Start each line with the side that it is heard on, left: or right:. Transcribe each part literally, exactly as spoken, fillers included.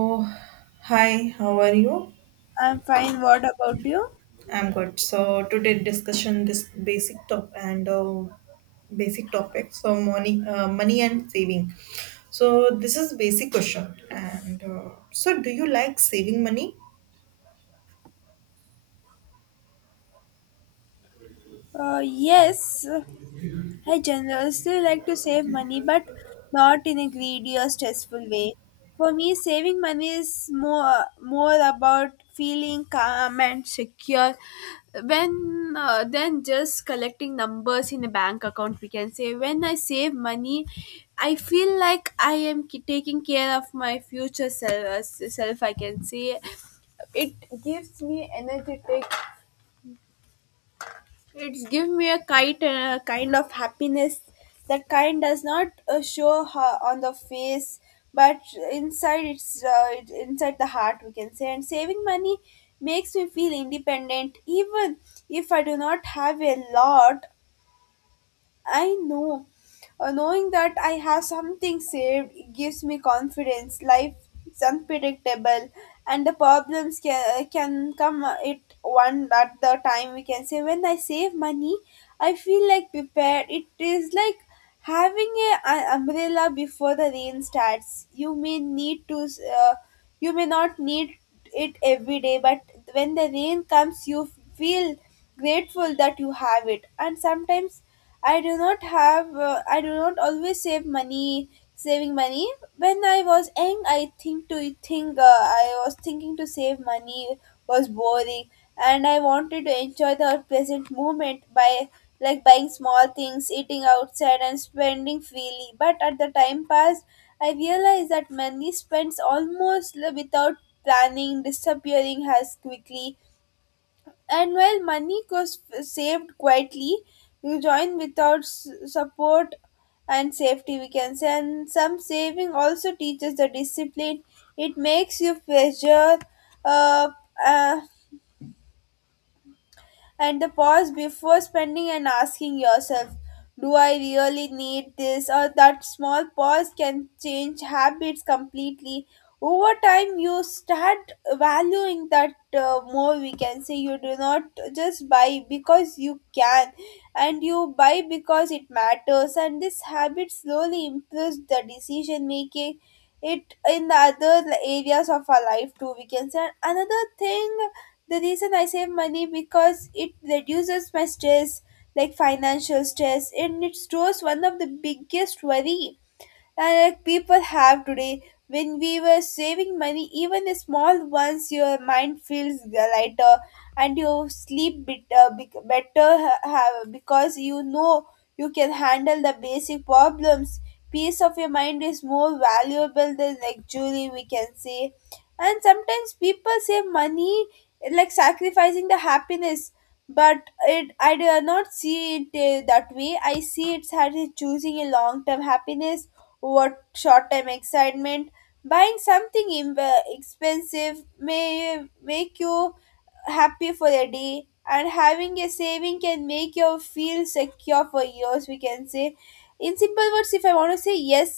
right: Oh, hi, how are you?
left: I'm fine. What about you?
right: I'm good. So today discussion this basic top and uh, basic topic. So money, uh, money and saving. So this is basic question. And uh, so, do you like saving money?
left: Uh, yes, I generously like to save money, but not in a greedy or stressful way. For me, saving money is more more about feeling calm and secure when uh, then just collecting numbers in a bank account, we can say. When I save money, I feel like I am ki- taking care of my future self, self I can say. It gives me energetic. It's give me a kite, uh, kind of happiness that kind does not uh, show ho- on the face, but inside it's uh, it- inside the heart, we can say. And saving money makes me feel independent, even if I do not have a lot. I know. Uh, knowing that I have something saved gives me confidence. Life is unpredictable, and the problems can, can come it one at the time, we can say. When I save money, I feel like prepared. It is like having a, an umbrella before the rain starts. You may need to. Uh, you may not need it every day, but when the rain comes, you feel grateful that you have it. And sometimes I do not have, uh, I do not always save money, saving money. When I was young, I think to think, uh, I was thinking to save money was boring, and I wanted to enjoy the present moment by like buying small things, eating outside, and spending freely. But at the time passed, I realized that money spends almost li- without planning, disappearing as quickly, and while money was saved quietly, you join without s- support and safety, we can say. And some saving also teaches the discipline. It makes you pressure, uh, uh, and the pause before spending and asking yourself, do I really need this? Or that small pause can change habits completely. Over time, you start valuing that uh, more, we can say. You do not just buy because you can, and you buy because it matters. And this habit slowly improves the decision making it in the other areas of our life too, we can say. Another thing, the reason I save money because it reduces my stress, like financial stress, and it stores one of the biggest worry and like people have today. When we were saving money, even the small ones, your mind feels lighter and you sleep bit, uh, bec- better ha- ha- because you know you can handle the basic problems. Peace of your mind is more valuable than luxury, we can say. And sometimes people save money like sacrificing the happiness, but it I do not see it uh, that way. I see it as choosing a long term happiness. What short-term excitement, buying something im- expensive may make you happy for a day, and having a saving can make you feel secure for years, we can say. In simple words, if I want to say yes,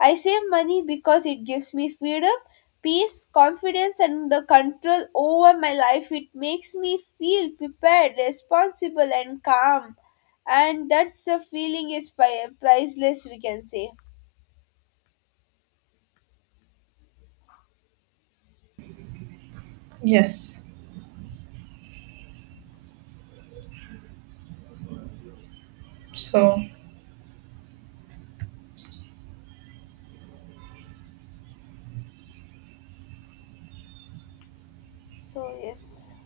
left: I save money because it gives me freedom, peace, confidence, and the control over my life. It makes me feel prepared, responsible, and calm. And that's a feeling is pri- priceless, we can say.
right: Yes. So
left: So yes,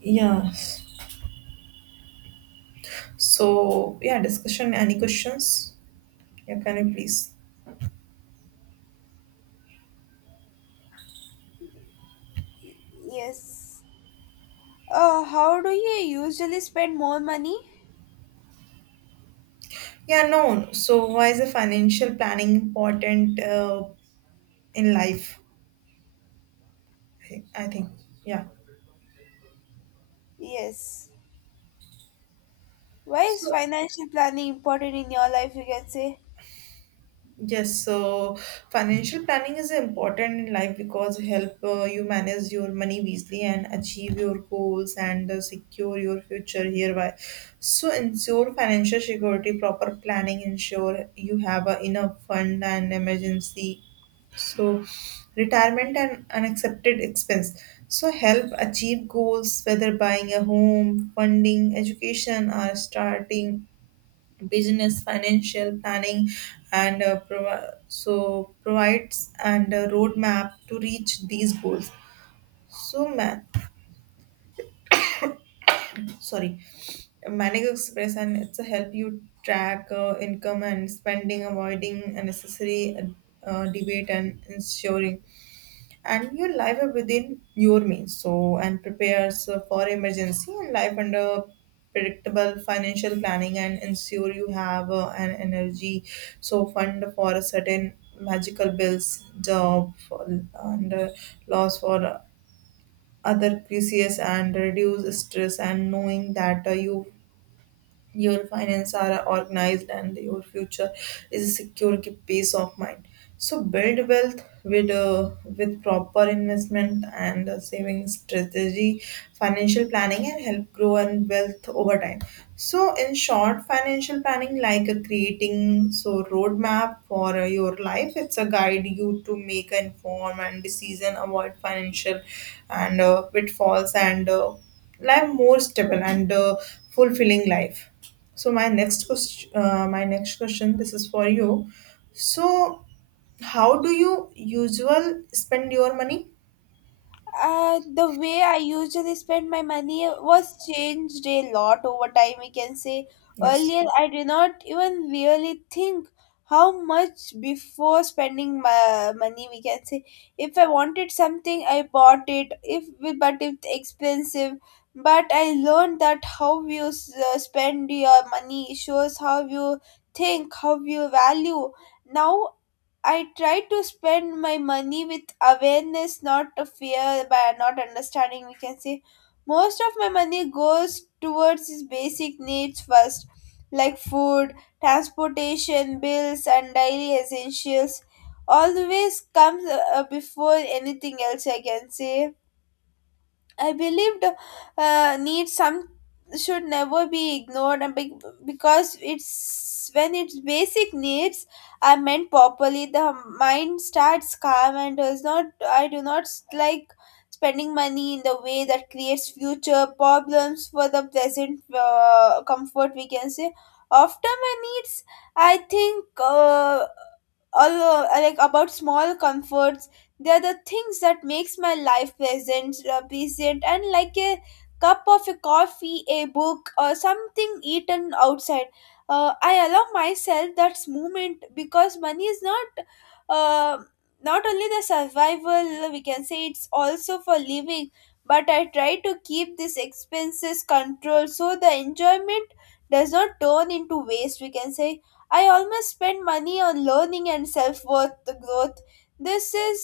right: yes. So yeah, discussion. Any questions? Yeah, can you please?
left: yes. Uh, how do you usually spend more money?
right: Yeah, no. So why is the financial planning important uh, in life? I think. I think. Yeah.
left: Yes. Why is
right: So
left: financial planning important in your life? You can say.
right: Yes, so financial planning is important in life because help uh, you manage your money wisely and achieve your goals and uh, secure your future hereby. So ensure financial security, proper planning ensure you have a enough fund and emergency. So retirement and unaccepted expense. So help achieve goals whether buying a home, funding education or starting business financial planning and uh, provi- so provides and a roadmap to reach these goals so man sorry manic express and it's a help you track uh, income and spending avoiding unnecessary uh, debate and ensuring and your life within your means so and prepares for emergency and life under predictable financial planning and ensure you have uh, an energy so fund for a certain magical bills job for, and uh, loss for other crises and reduce stress and knowing that uh, you your finance are organized and your future is a secure ki- peace of mind so build wealth with uh, with proper investment and uh, saving strategy financial planning and help grow and wealth over time so in short financial planning like uh, creating so roadmap for uh, your life it's a guide you to make an informed and decision avoid financial and uh, pitfalls and uh, live more stable and uh, fulfilling life so my next question, uh, my next question, this is for you. So, how do you usual spend your money?
left: Uh, the way I usually spend my money was changed a lot over time, we can say.
right: Yes.
left: Earlier I did not even really think how much before spending my money, we can say. If I wanted something, I bought it. If but it's expensive, but I learned that how you s- uh, spend your money shows how you think, how you value. Now I try to spend my money with awareness, not a fear by not understanding, we can say. Most of my money goes towards his basic needs first, like food, transportation, bills, and daily essentials. Always comes, uh, uh, before anything else, I can say. I believed uh, need some should never be ignored and be- because it's when its basic needs are meant properly, the mind starts calm and does not. I do not like spending money in the way that creates future problems for the present uh, comfort, we can say. After my needs, I think uh, although uh, like about small comforts, they are the things that makes my life pleasant uh, pleasant and like a cup of a coffee, a book, or something eaten outside. uh, I allow myself that moment because money is not uh, not only the survival, we can say. It's also for living, but I try to keep these expenses controlled so the enjoyment does not turn into waste, we can say. I almost spend money on learning and self worth growth. This is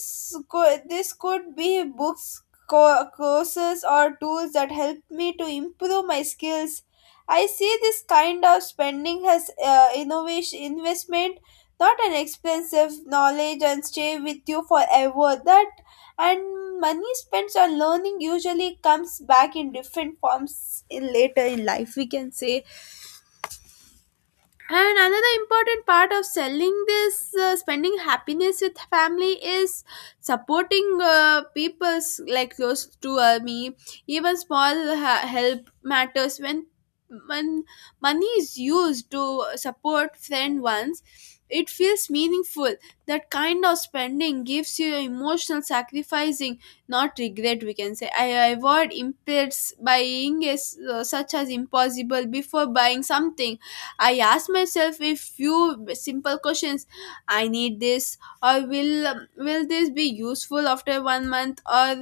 left: co- this could be books, co- courses, or tools that help me to improve my skills. I see this kind of spending as uh, innovation investment, not an expensive knowledge, and stay with you forever. That, and money spent on learning usually comes back in different forms in later in life, we can say. And another important part of selling this uh, spending happiness with family is supporting uh, people's like close to uh, me. Even small ha- help matters when when money is used to support friend ones. It feels meaningful. That kind of spending gives you emotional sacrificing, not regret, we can say. I avoid impairs buying is uh, such as impossible. Before buying something I ask myself a few simple questions. I need this, or will will this be useful after one month, or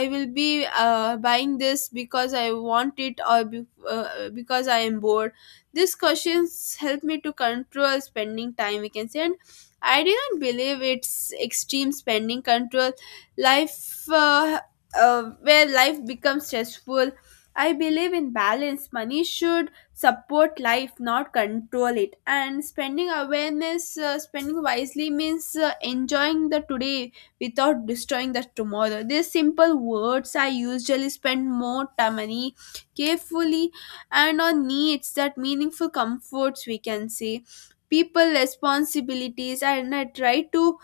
left: I will be uh, buying this because I want it, or be, uh, because I am bored. These questions help me to control spending time, we can say. And I didn't believe it's extreme spending control life, uh, uh, where life becomes stressful. I believe in balance. Money should support life, not control it. And spending awareness, uh, spending wisely means uh, enjoying the today without destroying the tomorrow. These simple words, I usually spend more time money carefully and on needs that meaningful comforts, we can say. People responsibilities, and I try to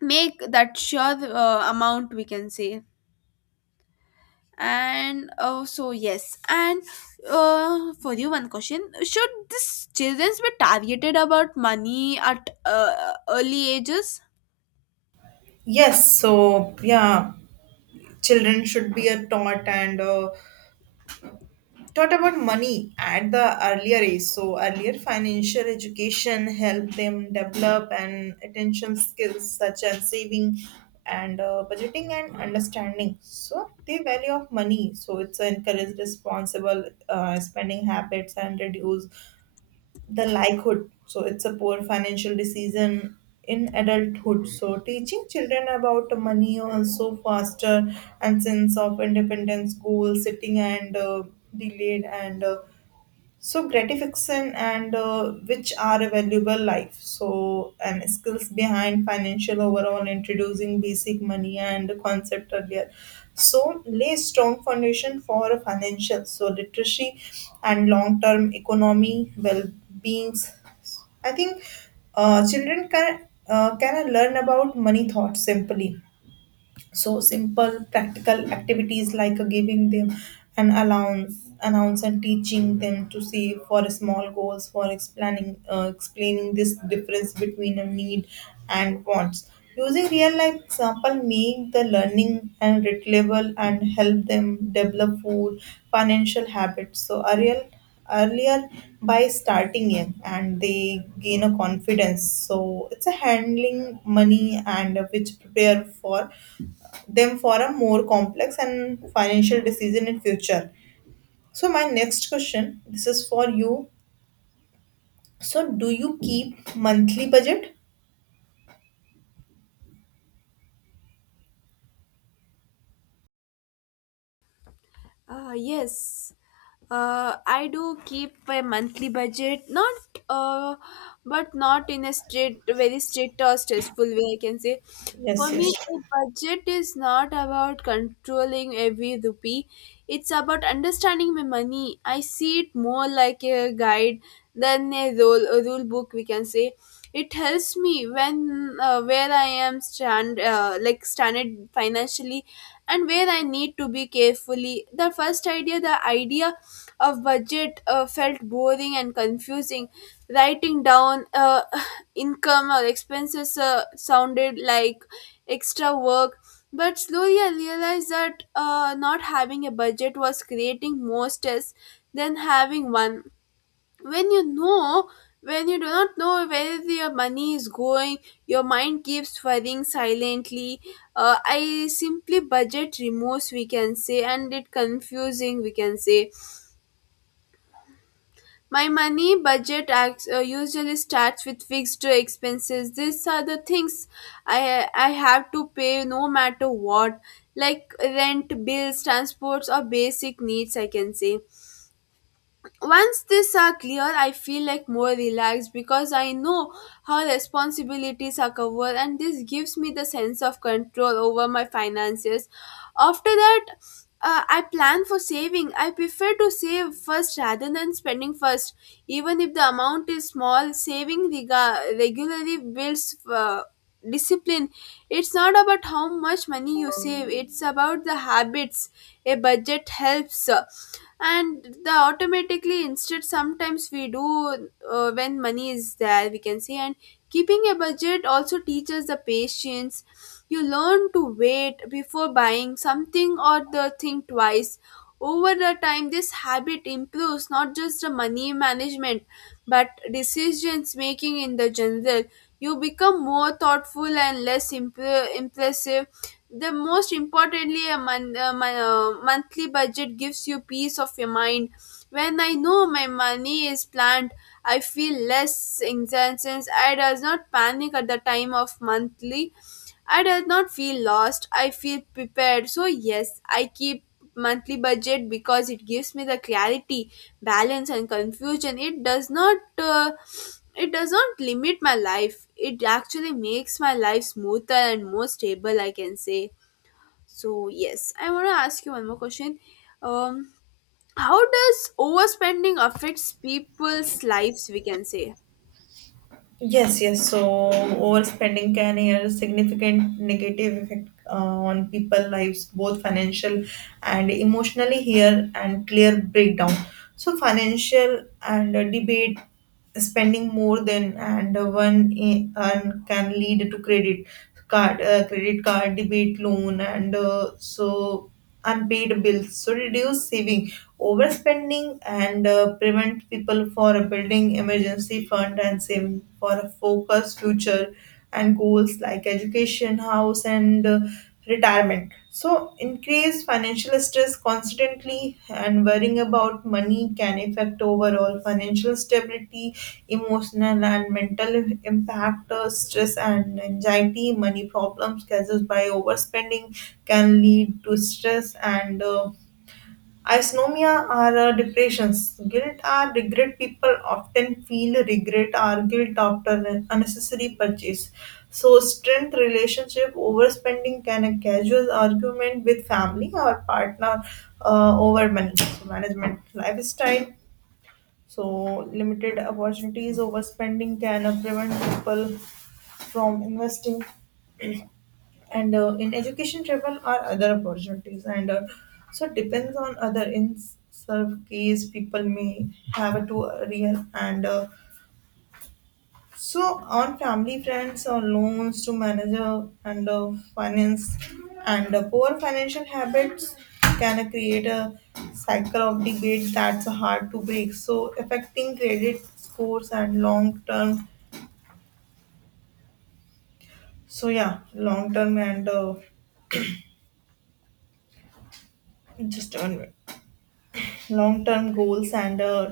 left: make that sure uh, amount, we can say. And uh, so yes, and uh, for you, one question. Should this children be targeted about money at uh, early ages?
right: Yes. So yeah, children should be a taught and uh, taught about money at the earlier age. So earlier financial education helped them develop an attention skills such as saving and uh, budgeting and understanding. So the value of money. So it's encouraged responsible uh, spending habits and reduce the likelihood. So it's a poor financial decision in adulthood. So teaching children about money also faster and sense of independence goal setting and uh, delayed and uh, so gratification and uh, which are a valuable life so and skills behind financial overall introducing basic money and concept earlier so lay strong foundation for financial so literacy and long-term economy well-beings I think uh, children can uh, can learn about money thought simply so simple practical activities like giving them an allowance, allowance and teaching them to save for small goals, for explaining uh, explaining this difference between a need and wants. Using real life example make the learning and relatable and help them develop food financial habits. So a real earlier by starting young and they gain a confidence so it's a handling money and which prepare for them for a more complex and financial decision in future so my next question this is for you so do you keep monthly budget
left: Uh, yes, uh, I do keep a monthly budget, not uh, but not in a strict, very strict or stressful way, I can say. For
right: yes yes
left: me, a budget is not about controlling every rupee. It's about understanding my money. I see it more like a guide than a rule, a rule book, we can say. It helps me when uh, where I am stand, uh, like standard financially and where I need to be carefully. The first idea, the idea of budget uh, felt boring and confusing. Writing down, uh, income or expenses uh, sounded like extra work. But slowly I realized that uh, not having a budget was creating more stress than having one. When you know when you do not know where your money is going, your mind keeps worrying silently. uh, I simply budget remorse, we can say, and it confusing, we can say. My money budget acts, uh, usually starts with fixed expenses. These are the things i i have to pay no matter what, like rent, bills, transports, or basic needs, I can say. Once these are clear, I feel like more relaxed because I know how responsibilities are covered, and this gives me the sense of control over my finances. After that, uh, I plan for saving. I prefer to save first rather than spending first, even if the amount is small. Saving rega- regularly builds uh, discipline. It's not about how much money you save, it's about the habits. A budget helps, uh, and the automatically instead sometimes we do uh, when money is there, we can say. And keeping a budget also teaches the patience. You learn to wait before buying something or the thing twice. Over the time this habit improves not just the money management, but decisions making in the general. You become more thoughtful and less imp- impulsive. The most importantly, a, mon- a mon- a monthly budget gives you peace of your mind. When I know my money is planned, I feel less anxiety since I does not panic at the time of monthly. I does not feel lost. I feel prepared. So yes, I keep monthly budget because it gives me the clarity, balance, and confusion. It does not. Uh, it does not limit my life. It actually makes my life smoother and more stable, I can say. So yes, I want to ask you one more question. Um, how does overspending affects people's lives? We can say.
right: Yes, yes. So overspending can have a significant negative effect uh, on people' lives, both financial and emotionally. Here and clear breakdown. So financial and uh, debate spending more than and uh, one i- and can lead to credit card, uh, credit card debate loan, and uh, so unpaid bills. So reduce saving overspending and uh, prevent people from building emergency fund and saving for a focused future and goals like education, house, and uh, retirement. So, increase financial stress constantly and worrying about money can affect overall financial stability, emotional and mental impact, uh, stress and anxiety, money problems caused by overspending can lead to stress and uh, Isomia are uh, depressions. Guilt are regret. People often feel regret or guilt after unnecessary purchase. So, strength relationship overspending can a casual argument with family or partner uh, over man- management lifestyle. So, limited opportunities overspending can uh, prevent people from investing and uh, in education travel or other opportunities and uh, so it depends on other in some case people may have to real and uh, so on family friends or loans to manager and uh, finance and uh, poor financial habits can uh, create a cycle of debate that's hard to break so affecting credit scores and long term so yeah long term and uh, just one minute long term goals and uh,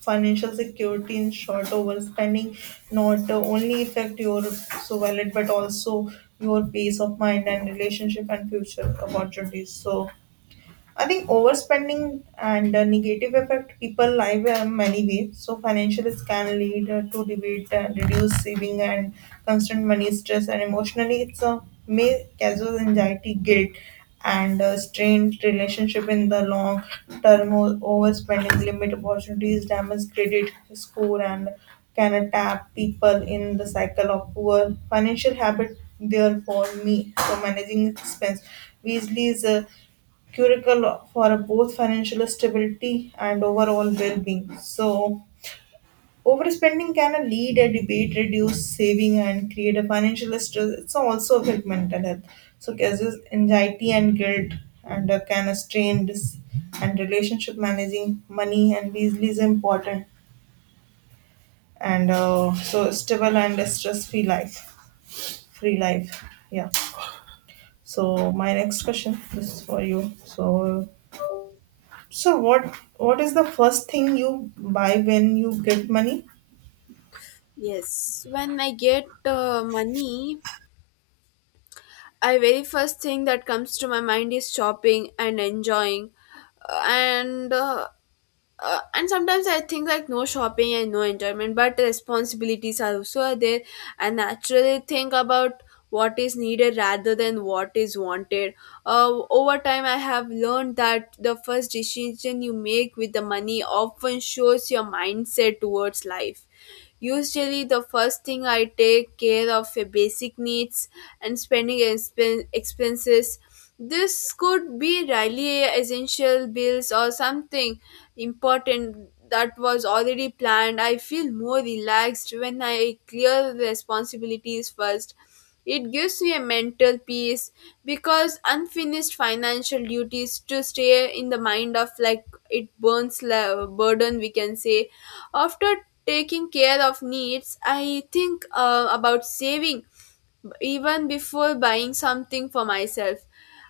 right: financial security in short overspending not uh, only affect your so wallet but also your peace of mind and relationship and future opportunities so I think overspending and the negative effect people live in many ways. So financials can lead uh, to debate and reduce saving and constant money stress and emotionally it's a may causes anxiety, guilt and uh, strained relationship in the long term. O- Overspending limit opportunities, damage credit score and can attack people in the cycle of poor financial habit. Therefore, me so managing expense. Wisely is a crucial for both financial stability and overall well-being. So, overspending can lead a debate, reduce saving, and create a financial stress. It's also affect mental health. So, causes anxiety and guilt, and uh, can strain this and relationship managing money and easily is important. And uh, so, stable and stress-free life, free life. Yeah. So, my next question this is for you. So, So what what is the first thing you buy when you get money?
left: Yes, when I get uh, money, I very first thing that comes to my mind is shopping and enjoying, and uh, uh, and sometimes I think like no shopping and no enjoyment, but responsibilities are also there. I naturally think about what is needed rather than what is wanted. Uh, over time, I have learned that the first decision you make with the money often shows your mindset towards life. Usually, the first thing I take care of uh, basic needs and spending expen- expenses. This could be really essential bills or something important that was already planned. I feel more relaxed when I clear the responsibilities first. It gives me a mental peace because unfinished financial duties to stay in the mind of like it burns la- burden, we can say. After taking care of needs, I think uh, about saving even before buying something for myself.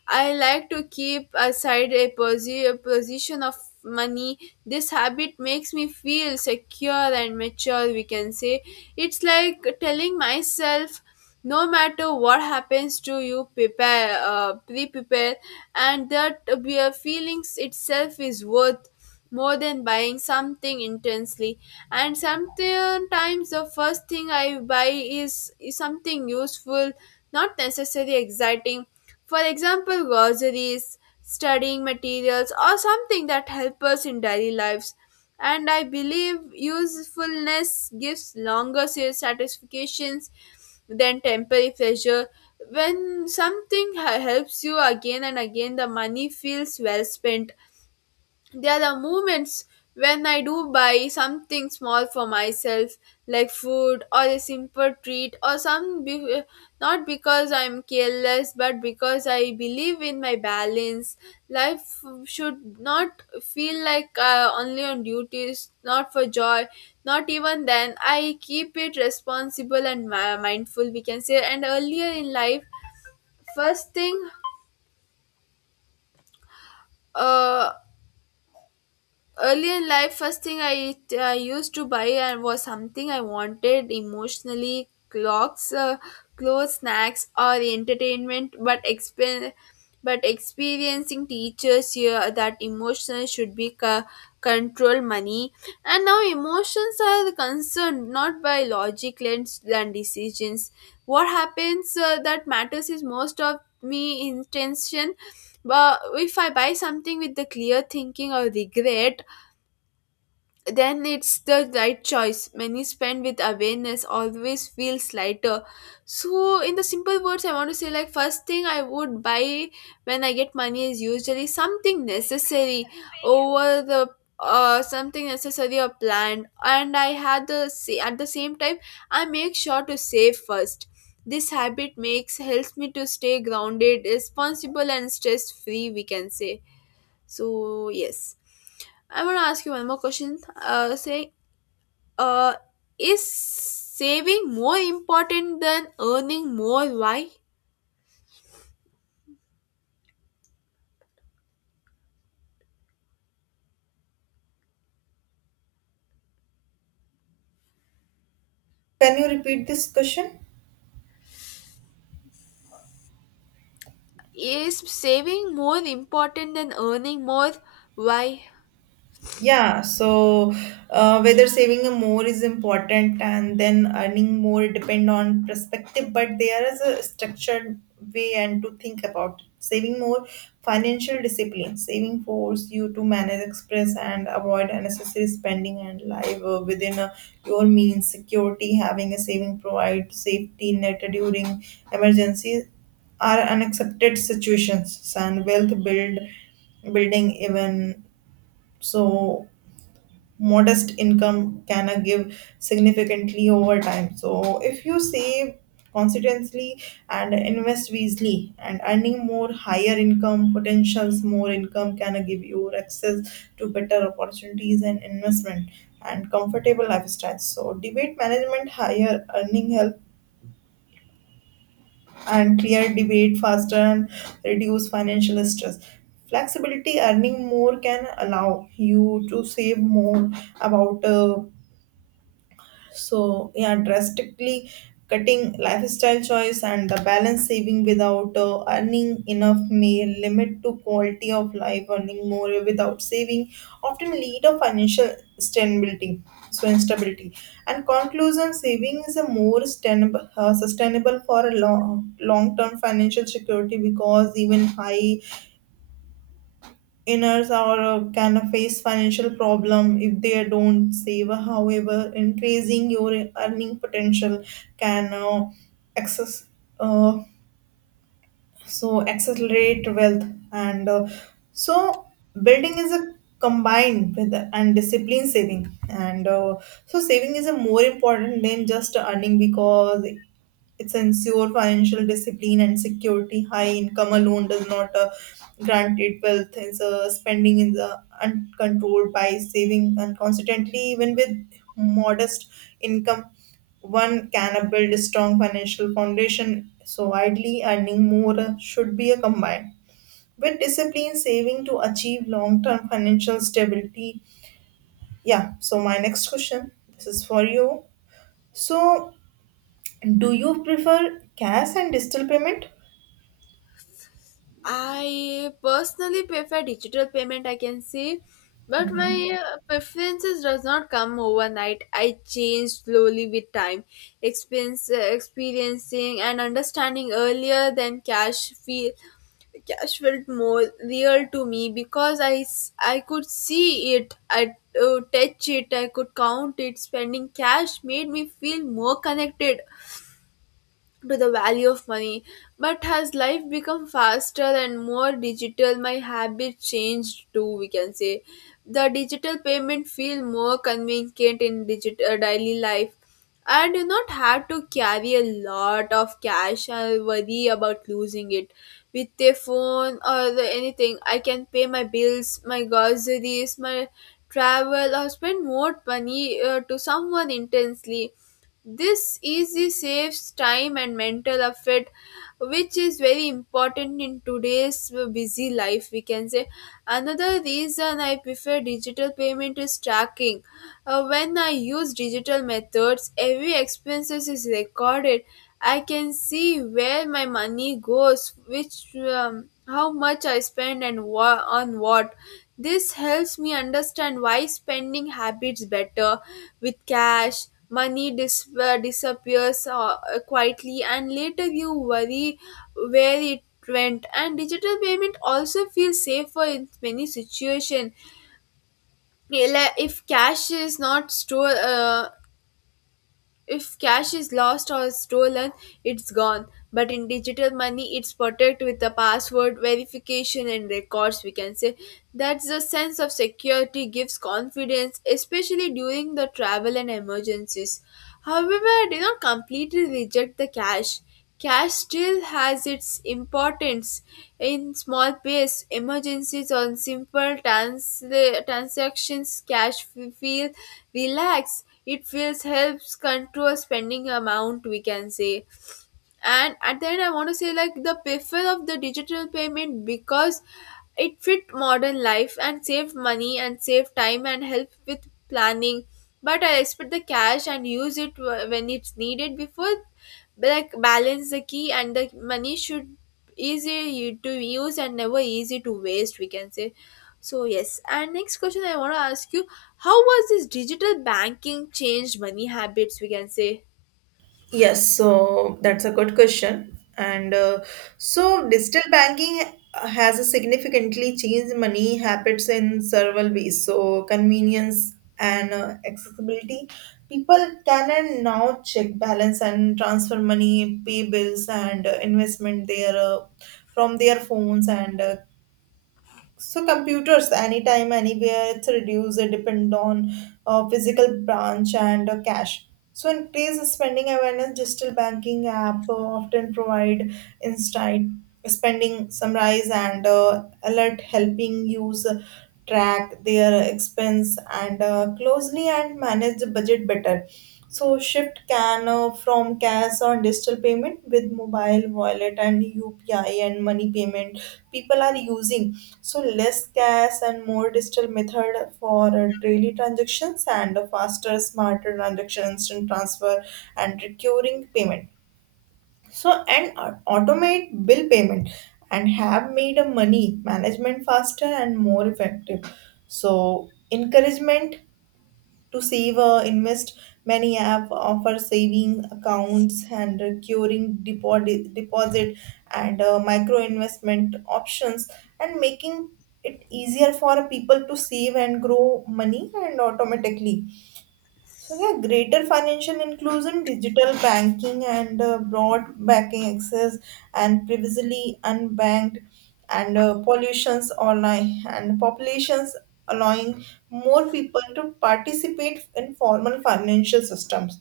left: I like to keep aside a, posi- a position of money. This habit makes me feel secure and mature, we can say. It's like telling myself no matter what happens to you prepare uh, pre-prepare, and that uh, feelings itself is worth more than buying something intensely. And sometimes the first thing I buy is, is something useful, not necessarily exciting. For example, groceries, studying materials, or something that help us in daily lives. And I believe usefulness gives longer sales satisfactions than temporary pleasure. When something h- helps you again and again, the money feels well spent. There are the moments when I do buy something small for myself, like food or a simple treat, or some be- not because I'm careless, but because I believe in my balance. Life should not feel like uh, only on duties, not for joy, not even then. I keep it responsible and mi- mindful, we can say. And earlier in life, first thing uh, early in life first thing i, I used to buy and was something I wanted emotionally, clocks uh, clothes, snacks, or entertainment, but expen- but experiencing teachers here that emotions should be co- control money. And now emotions are concerned not by logic lens and decisions. What happens uh, that matters is most of me intention, but if I buy something with the clear thinking or regret, then it's the right choice. Many spend with awareness always feels lighter. So, in the simple words, I want to say like first thing I would buy when I get money is usually something necessary over the uh something necessary or planned. And I had the sa- at the same time I make sure to save first. This habit makes helps me to stay grounded, responsible, and stress free. We can say. So yes, I want to ask you one more question. Uh, say, uh, is saving more important than earning more? Why?
right: Can you repeat this question?
left: Is saving more important than earning more? Why?
right: Yeah, so uh, whether saving more is important and then earning more depend on perspective, but there is a structured way and to think about it. Saving more financial discipline, saving force you to manage express and avoid unnecessary spending and live uh, within uh, your means. Security, having a saving provide safety net during emergencies are unaccepted situations and wealth build building even so modest income can uh, give significantly over time. So if you save consistently and invest wisely and earning more higher income potentials more income can uh, give you access to better opportunities and investment and comfortable lifestyles so debate management higher earning help and clear debate faster and reduce financial stress flexibility earning more can allow you to save more about uh, So yeah, drastically cutting lifestyle choice and the balance saving without uh, earning enough may limit to quality of life. Earning more without saving often lead a financial stability. So instability and conclusion saving is a more sustainable, uh, sustainable for a long long term financial security because even high inners are uh, can face financial problem if they don't save however increasing your earning potential can uh, access uh, so accelerate wealth and uh, so building is a combined with and discipline saving and uh, so saving is a more important than just earning because it's ensure financial discipline and security. High income alone does not uh, grant it wealth. It's uh, spending is uh, uncontrolled by saving, and consequently, even with modest income, one can build a strong financial foundation. So, ideally, earning more uh, should be a combined with discipline saving to achieve long-term financial stability. Yeah. So, my next question. This is for you. So, do you prefer cash and digital payment?
left: I personally prefer digital payment, I can say, but
right: Mhm.
left: my uh, preferences does not come overnight. I change slowly with time, experience, uh, experiencing and understanding earlier than cash feel cash felt more real to me because I, s- I could see it, I uh, touch it, I could count it. Spending cash made me feel more connected to the value of money. But has life become faster and more digital, my habit changed too, we can say. The digital payment feel more convenient in digital daily life. I do not have to carry a lot of cash and worry about losing it. With a phone or the anything, I can pay my bills, my groceries, my travel, or spend more money uh, to someone intensely. This easy saves time and mental effort, which is very important in today's busy life, we can say. Another reason I prefer digital payment is tracking. Uh, when I use digital methods, every expenses is recorded. I can see where my money goes, which um, how much I spend, and wha- on what. This helps me understand why spending habits better with cash. Money dis- uh, disappears uh, quietly, and later you worry where it went. And digital payment also feels safer in many situations. Like, if cash is not stored, uh, if cash is lost or stolen, it's gone. But in digital money, it's protected with a password, verification, and records, we can say. That's the sense of security gives confidence, especially during the travel and emergencies. However, I do not completely reject the cash. Cash still has its importance in small pays emergencies or simple transla- transactions. Cash f- feel relax. It feels helps control spending amount, we can say. And at the end I want to say like the prefer of the digital payment because it fit modern life and save money and save time and help with planning, but I expect the cash and use it wh- when it's needed before, like balance the key and the money should easy to use and never easy to waste, we can say. So yes, and next question I want to ask you, how was this digital banking changed money habits, we can say?
right: Yes, so that's a good question. And uh, so digital banking has a significantly changed money habits in several ways. So convenience and uh, accessibility. People can and now check balance and transfer money, pay bills and uh, investment their uh, from their phones and uh, So computers, anytime, anywhere, it's reduced, it depend on uh, physical branch and uh, cash. So increased spending awareness, digital banking app uh, often provide insight, spending summarize and uh, alert helping user track their expense and uh, closely and manage the budget better. So Shift can uh, from cash or digital payment with mobile wallet and U P I and money payment people are using. So less cash and more digital method for uh, daily transactions and a faster, smarter transaction, instant transfer and recurring payment. So and uh, automate bill payment and have made a money management faster and more effective. So encouragement to save or invest, many app offer saving accounts and recurring deposit, deposit and uh, micro investment options, and making it easier for people to save and grow money and automatically. So yeah, greater financial inclusion, digital banking, and uh, broad banking access, and previously unbanked, and uh, pollutions online, and populations allowing more people to participate in formal financial systems.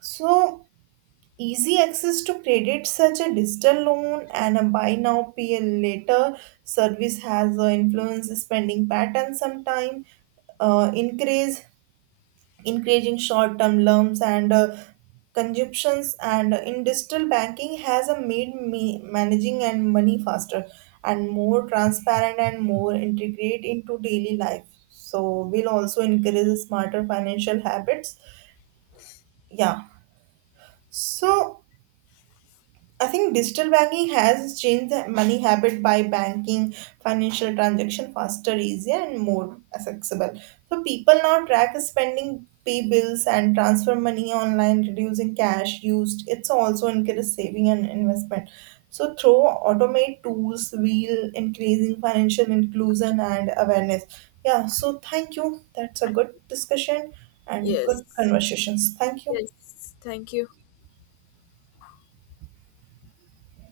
right: So easy access to credit, such a digital loan and a buy now pay later service, has uh, influenced spending patterns sometime uh, increase increasing short-term loans and uh, consumptions and in digital banking has a made me managing and money faster and more transparent and more integrate into daily life so will also encourage smarter financial habits yeah so I think digital banking has changed the money habit by banking financial transaction faster, easier, and more accessible. So people now track spending, pay bills, and transfer money online, reducing cash used. It's also increased saving and investment. So through automate tools, we'll increasing financial inclusion and awareness. Yeah. So thank you. That's a good discussion and good
left: Yes,
right: conversations. Thank you.
left: yes, thank you.